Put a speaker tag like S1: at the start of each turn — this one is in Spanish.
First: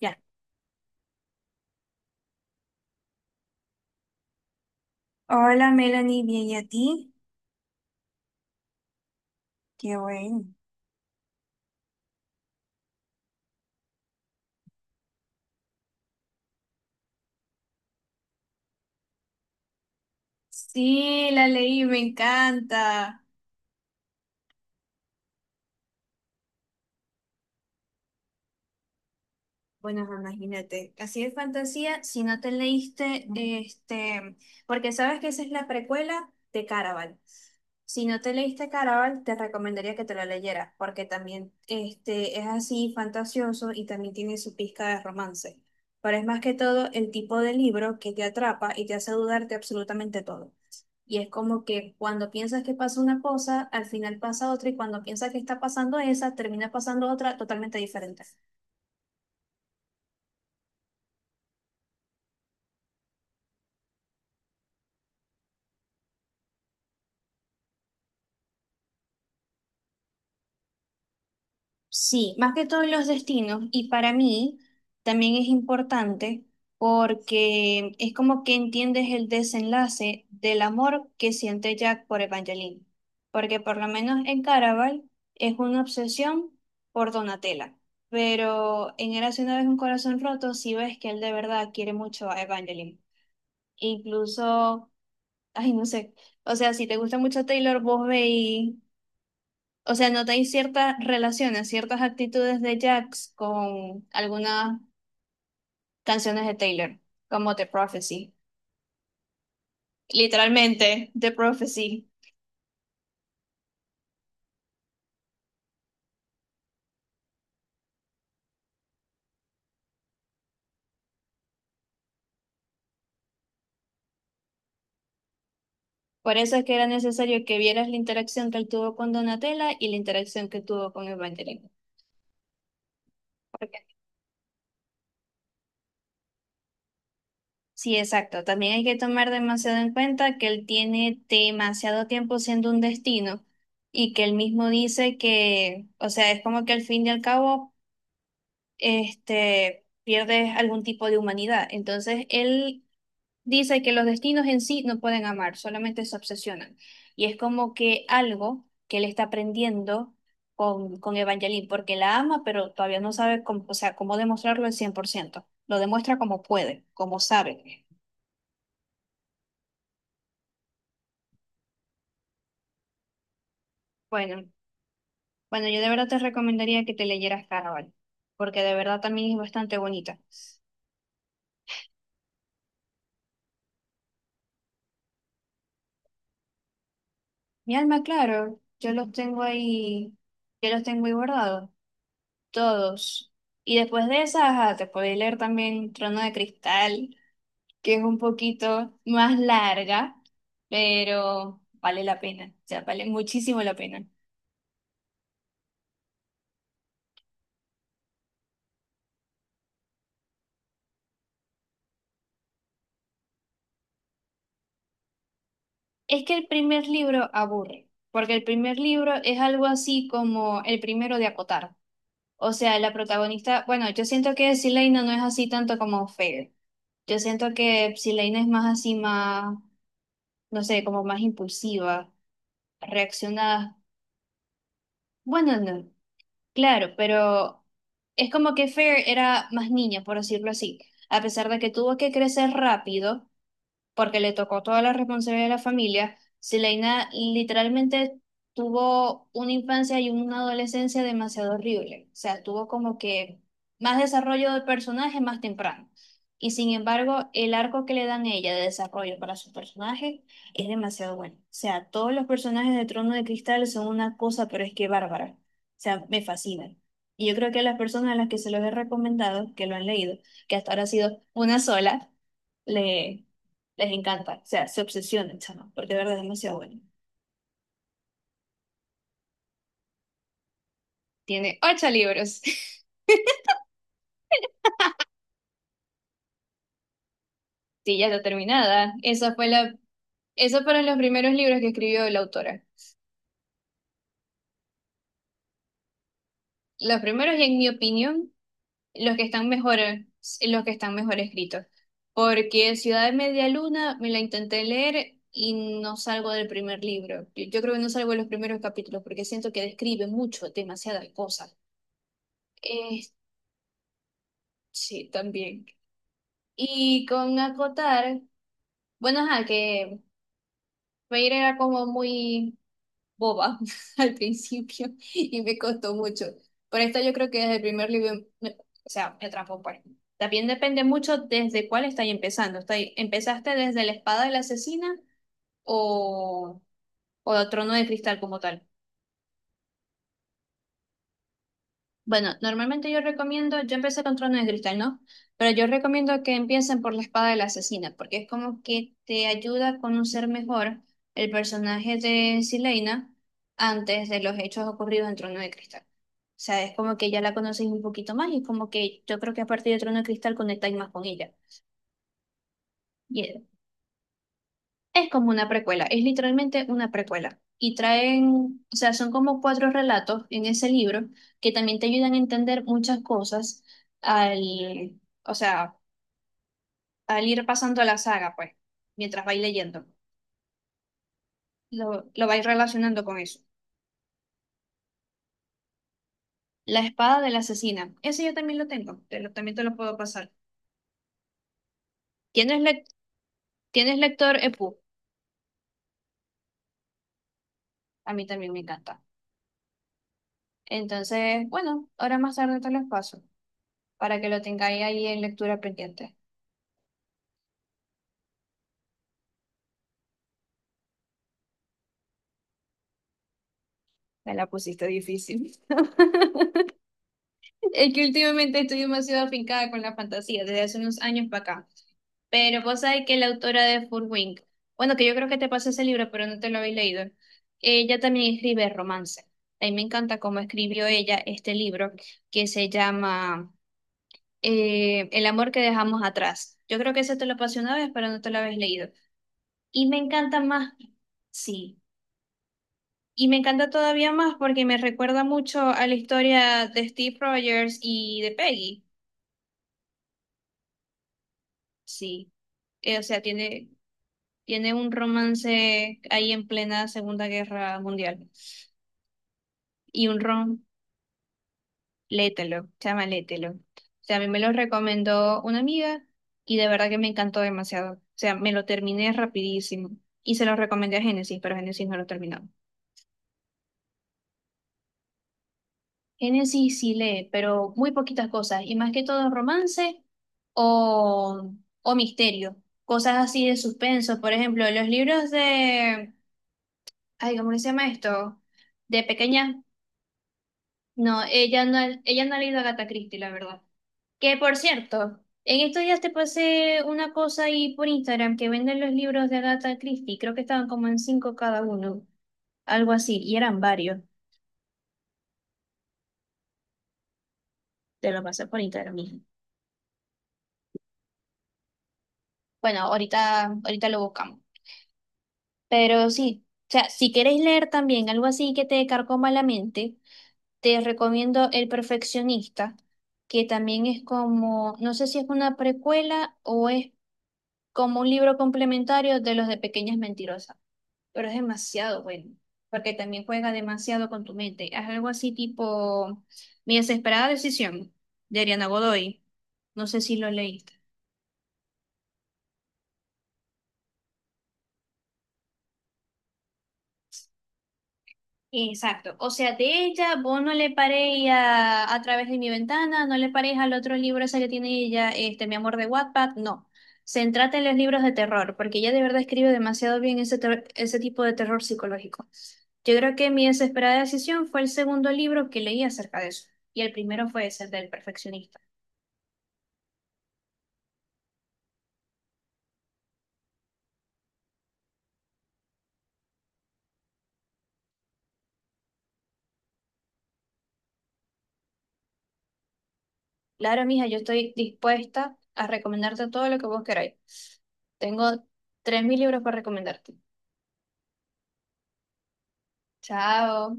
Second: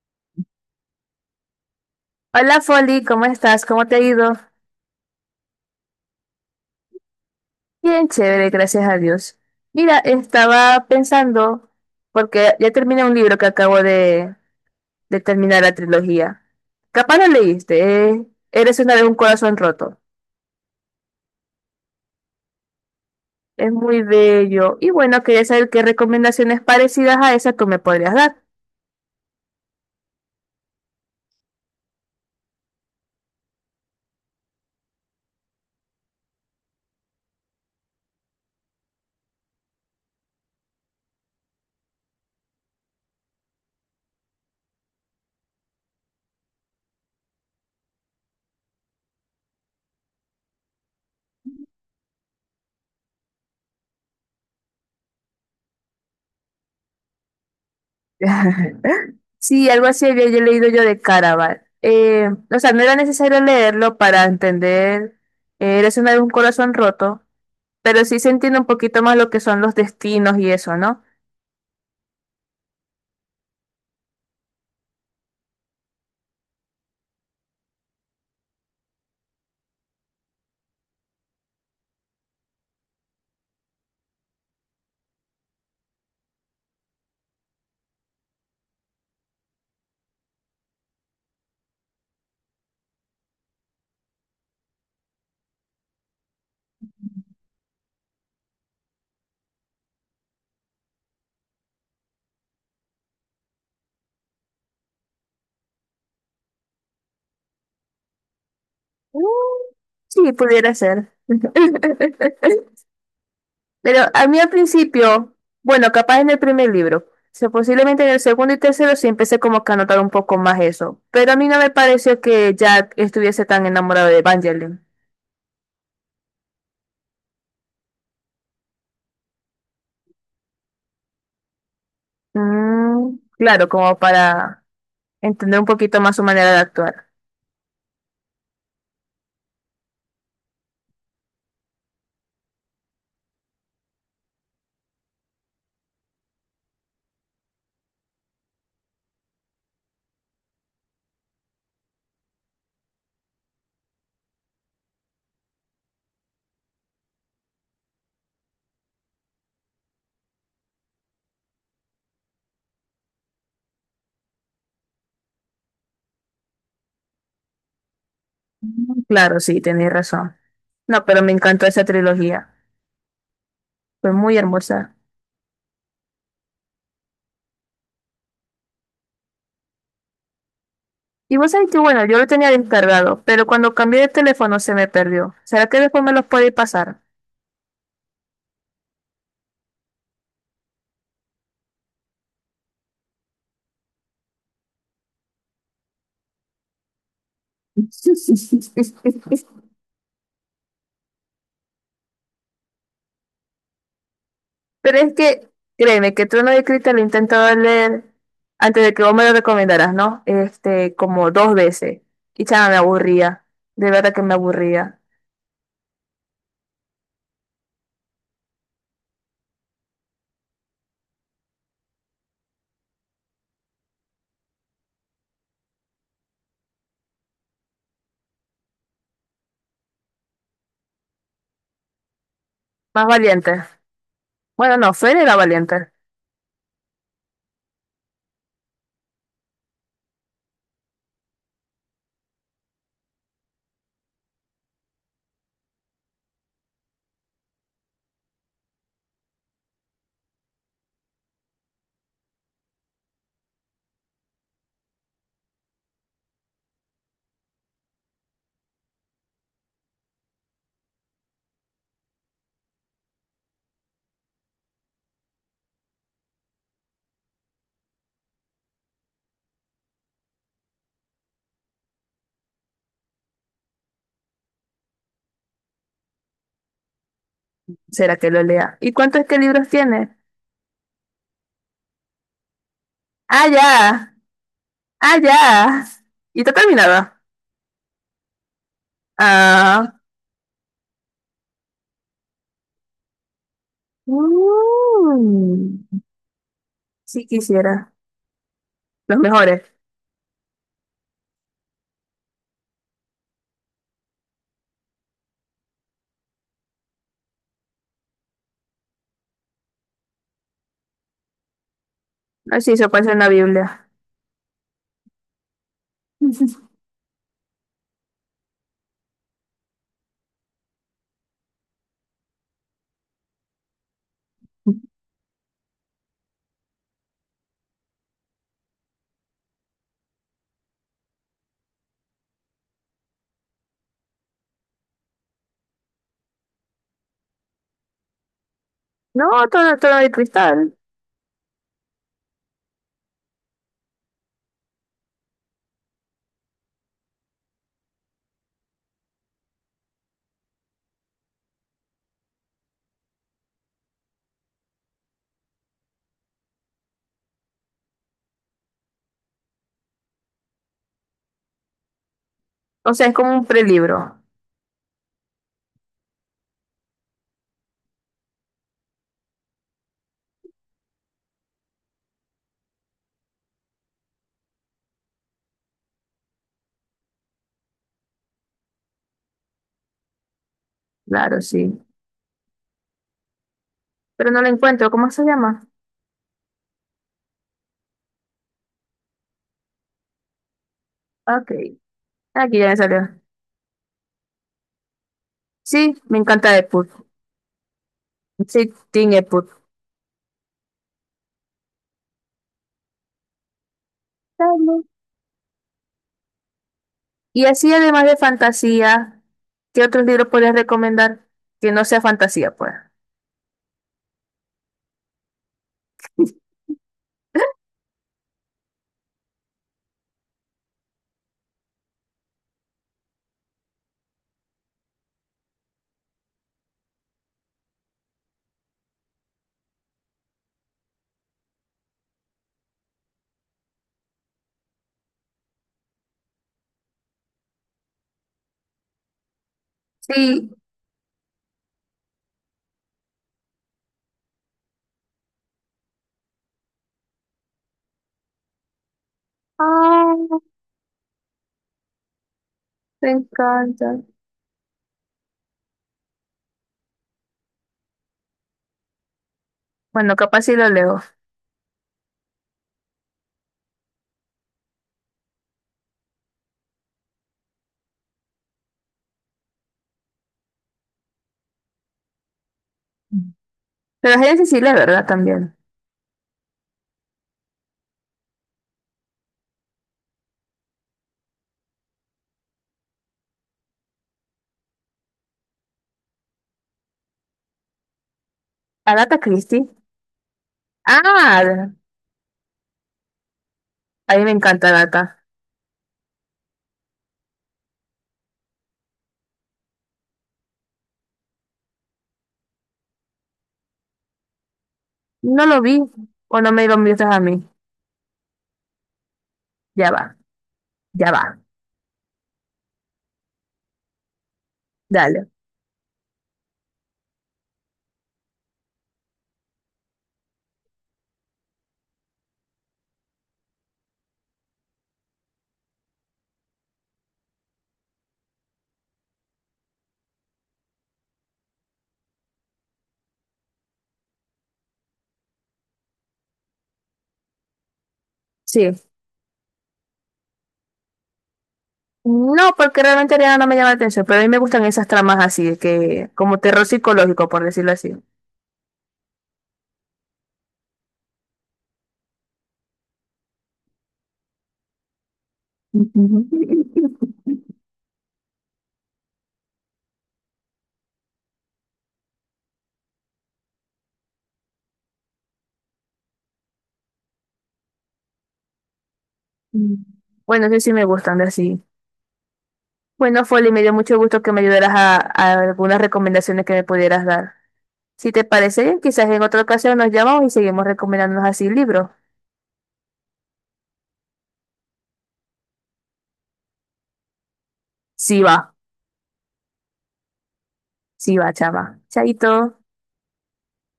S1: Ya.
S2: Hola Folly, ¿cómo estás? ¿Cómo te ha ido?
S1: Hola Melanie, bien, ¿y a ti?
S2: Bien, chévere, gracias a Dios.
S1: Qué
S2: Mira,
S1: bueno.
S2: estaba pensando, porque ya terminé un libro que acabo de terminar la trilogía. Capaz lo leíste, ¿eh? Eres una vez un corazón roto.
S1: Sí, la leí, me encanta.
S2: Es muy bello. Y bueno, quería saber qué recomendaciones parecidas a esa tú me podrías dar.
S1: Bueno, ajá, imagínate, así de fantasía, si no te leíste, Ujú. Porque sabes que esa es la precuela de Caraval. Si no te leíste Caraval, te recomendaría que te lo leyeras, porque también es así fantasioso y también tiene su pizca de romance. Pero es más que todo el tipo de libro que te atrapa y te hace dudar de absolutamente todo. Y es como que cuando piensas que pasa una cosa, al final pasa otra, y cuando piensas que está pasando esa, termina pasando otra totalmente diferente.
S2: Sí, algo así había yo leído yo de Caraval. O sea, no era necesario leerlo para entender Eres una vez un corazón roto. Pero sí se entiende un poquito más lo que son los destinos y eso, ¿no?
S1: Sí, más que todos los destinos. Y para mí también es importante porque es como que entiendes el desenlace del amor que siente Jack por Evangeline. Porque por lo menos en Caraval es una obsesión por Donatella. Pero en Érase una vez un corazón roto, sí ves que él de verdad quiere mucho a Evangeline. Incluso, ay, no sé. O sea, si te gusta mucho Taylor, vos veis, o sea, notáis ciertas relaciones, ciertas actitudes de Jax con algunas canciones de Taylor, como The Prophecy.
S2: Mm. Sí, pudiera
S1: Literalmente,
S2: ser.
S1: The Prophecy.
S2: Pero a mí al principio, bueno, capaz en el primer libro, o sea, posiblemente en el segundo y tercero sí empecé como que a notar un poco más eso. Pero a mí no me pareció que Jack estuviese tan enamorado de Evangeline.
S1: Por eso es que era necesario que vieras la interacción que él tuvo con Donatella y la interacción que tuvo con Evangeline.
S2: Mm, claro,
S1: Porque-
S2: como para entender un poquito más su manera de actuar.
S1: Sí, exacto. También hay que tomar demasiado en cuenta que él tiene demasiado tiempo siendo un destino y que él mismo dice que, o sea, es como que al fin y al cabo pierdes algún tipo de humanidad. Entonces, él dice que los destinos en sí no pueden amar, solamente se obsesionan. Y es como que algo que él está aprendiendo con Evangeline, porque la ama, pero todavía no sabe cómo, o sea, cómo demostrarlo al 100%. Lo demuestra como puede, como sabe.
S2: Claro, sí, tenéis razón. No, pero me encantó esa trilogía. Fue muy
S1: Bueno,
S2: hermosa.
S1: bueno, yo de verdad te recomendaría que te leyeras Caraval, porque de verdad también es bastante bonita.
S2: Y vos sabés que, bueno, yo lo tenía descargado, pero cuando cambié de teléfono se me perdió. ¿Será que después me los puede pasar?
S1: Mi alma, claro, yo los tengo ahí, yo los tengo ahí guardados. Todos. Y después de esa, ajá, te podéis leer también Trono de Cristal, que es un poquito más larga, pero vale la pena, o sea, vale muchísimo la pena.
S2: Pero es que, créeme, que Trono de Cristal lo he intentado leer antes de que vos me lo recomendaras, ¿no? Este, como dos veces. Y chama, me aburría. De verdad que me aburría.
S1: Es que el primer libro aburre, porque el primer libro es algo así como el primero de acotar. O sea, la protagonista, bueno, yo siento que Sileina no es así tanto como Fair. Yo siento que Sileina es más así, más, no sé, como más impulsiva,
S2: Más valiente.
S1: reacciona.
S2: Bueno, no, Fer era
S1: Bueno, no.
S2: valiente.
S1: Claro, pero es como que Fair era más niña, por decirlo así, a pesar de que tuvo que crecer rápido, porque le tocó toda la responsabilidad de la familia. Sileina literalmente tuvo una infancia y una adolescencia demasiado horrible. O sea, tuvo como que más desarrollo del personaje más temprano. Y sin embargo, el arco que le dan a ella de desarrollo para su personaje es demasiado bueno. O sea, todos los personajes de Trono de Cristal son una cosa, pero es que bárbara. O sea, me fascinan. Y yo creo que las personas a las que se los he recomendado, que lo han leído, que hasta ahora ha sido una sola, le, les encanta, o sea, se obsesionan, chama, porque de verdad es demasiado bueno.
S2: ¿Será que lo lea? ¿Y cuántos qué libros tiene?
S1: Tiene ocho libros.
S2: ¡Ah, ya! ¡Ah, ya! ¿Y está terminada?
S1: Sí, ya está terminada. Esa fue la,
S2: Ah.
S1: esos fueron los primeros libros que escribió la autora.
S2: Mm.
S1: Los
S2: Si
S1: primeros, y en mi
S2: quisiera,
S1: opinión, los
S2: los
S1: que están
S2: mejores.
S1: mejor, los que están mejor escritos. Porque Ciudad de Media Luna me la intenté leer y no salgo del primer libro. Yo creo que no salgo de los primeros capítulos porque siento que describe mucho, demasiadas cosas.
S2: Así se puede
S1: Eh,
S2: hacer en la Biblia.
S1: sí, también. Y con acotar, bueno, ajá, que Reír era como muy boba al principio y me costó mucho. Por esta yo creo que desde el primer libro, o sea, me atrapó pues. También depende mucho desde cuál estáis empezando. ¿Estáis, empezaste desde la espada de la asesina o, o el trono de cristal como tal?
S2: No, todo, todo de cristal.
S1: Bueno, normalmente yo recomiendo, yo empecé con Trono de Cristal, ¿no? Pero yo recomiendo que empiecen por la espada de la asesina, porque es como que te ayuda a conocer mejor el personaje de Silena antes de los hechos ocurridos en Trono de Cristal. O sea, es como que ya la conoces un poquito más y es como que yo creo que a partir de Trono de Cristal conectáis más con ella.
S2: O sea, es como un prelibro.
S1: Es como una precuela, es literalmente una precuela. Y traen, o sea, son como cuatro relatos en ese libro que también te ayudan a entender muchas cosas al, o sea, al ir pasando la saga, pues, mientras vais leyendo.
S2: Claro, sí.
S1: Lo vais relacionando con eso.
S2: Pero no lo encuentro. ¿Cómo se llama?
S1: La espada de la asesina, ese yo también lo tengo, también te lo puedo pasar.
S2: Ok. Aquí
S1: ¿Tienes,
S2: ya me
S1: lec-
S2: salió.
S1: tienes lector EPUB?
S2: Sí, me encanta Deadpool.
S1: A mí también me
S2: Sí,
S1: encanta.
S2: Team Deadpool.
S1: Entonces, bueno, ahora más tarde te lo paso para que lo tengáis
S2: Dale.
S1: ahí en lectura pendiente.
S2: Y así, además de fantasía, ¿qué otros libros podrías recomendar que no sea fantasía, pues?
S1: Me la pusiste difícil. Es que últimamente estoy demasiado afincada con la fantasía, desde hace unos años para acá. Pero vos sabés que la autora de Furwink, bueno, que yo creo que te pasé ese libro, pero no te lo habéis leído, ella también escribe romance. A mí me encanta cómo escribió ella este libro que se llama El amor que dejamos atrás. Yo creo que ese te lo pasé una vez, pero no te lo habéis leído. Y me encanta
S2: Sí.
S1: más, sí. Y me encanta todavía más porque me recuerda mucho a la historia de Steve Rogers y de Peggy.
S2: Ah,
S1: Sí. O
S2: me
S1: sea, tiene,
S2: encanta.
S1: tiene un romance ahí en plena Segunda Guerra Mundial. Y
S2: Bueno,
S1: un
S2: capaz sí
S1: rom,
S2: lo leo.
S1: lételo, chama, lételo. O sea, a mí me lo recomendó una amiga y de verdad que me encantó demasiado. O sea, me lo terminé rapidísimo. Y se lo recomendé a Génesis, pero Génesis no lo terminó.
S2: Pero es Cecilia, ¿verdad? También.
S1: Génesis sí sí lee, pero muy poquitas cosas, y más que todo romance o, o misterio, cosas así de suspenso. Por ejemplo, los libros de, ay, ¿cómo que se llama esto? De
S2: Agatha
S1: pequeña,
S2: Christie.
S1: no,
S2: Ah,
S1: ella no ha leído a Agatha Christie, la verdad.
S2: a mí me
S1: Que por
S2: encanta
S1: cierto,
S2: Agatha.
S1: en estos días te pasé una cosa ahí por Instagram que venden los libros de Agatha Christie, creo que estaban como en cinco cada uno, algo así, y eran varios,
S2: No lo vi. O no me lo miras a mí.
S1: te lo pasé por Instagram.
S2: Ya va, ya va.
S1: Bueno, ahorita, ahorita lo buscamos.
S2: Dale.
S1: Pero sí, o sea, si queréis leer también algo así que te carcoma la mente, te recomiendo El Perfeccionista, que también es como, no sé si es una precuela o es como un libro complementario de los de Pequeñas Mentirosas, pero es demasiado bueno, porque también juega demasiado con tu mente. Es algo así tipo Mi desesperada decisión de Ariana
S2: Sí.
S1: Godoy. No sé si lo leíste.
S2: No, porque realmente Ariana no me llama la atención, pero a mí me gustan esas tramas así, que como terror psicológico, por decirlo así.
S1: Exacto. O sea, de ella, vos no le paréis a través de mi ventana, no le paréis al otro libro ese que tiene ella, Mi amor de Wattpad, no. Centrate en los libros de terror, porque ella de verdad escribe demasiado bien ese tipo de terror psicológico. Yo creo que Mi desesperada decisión fue el segundo libro que leí acerca de eso, y el primero fue ese el del perfeccionista.
S2: Bueno, sí, sí me gustan de así. Bueno, Folly, me dio mucho gusto que me ayudaras a algunas recomendaciones que me pudieras dar. Si te parece bien, quizás en otra ocasión nos llamamos y seguimos recomendándonos así libros.
S1: Claro, mija, yo estoy dispuesta a recomendarte todo lo que vos queráis.
S2: Sí, va.
S1: Tengo 3.000 libros para recomendarte.
S2: Sí, va, chava. Chaito.
S1: Chao.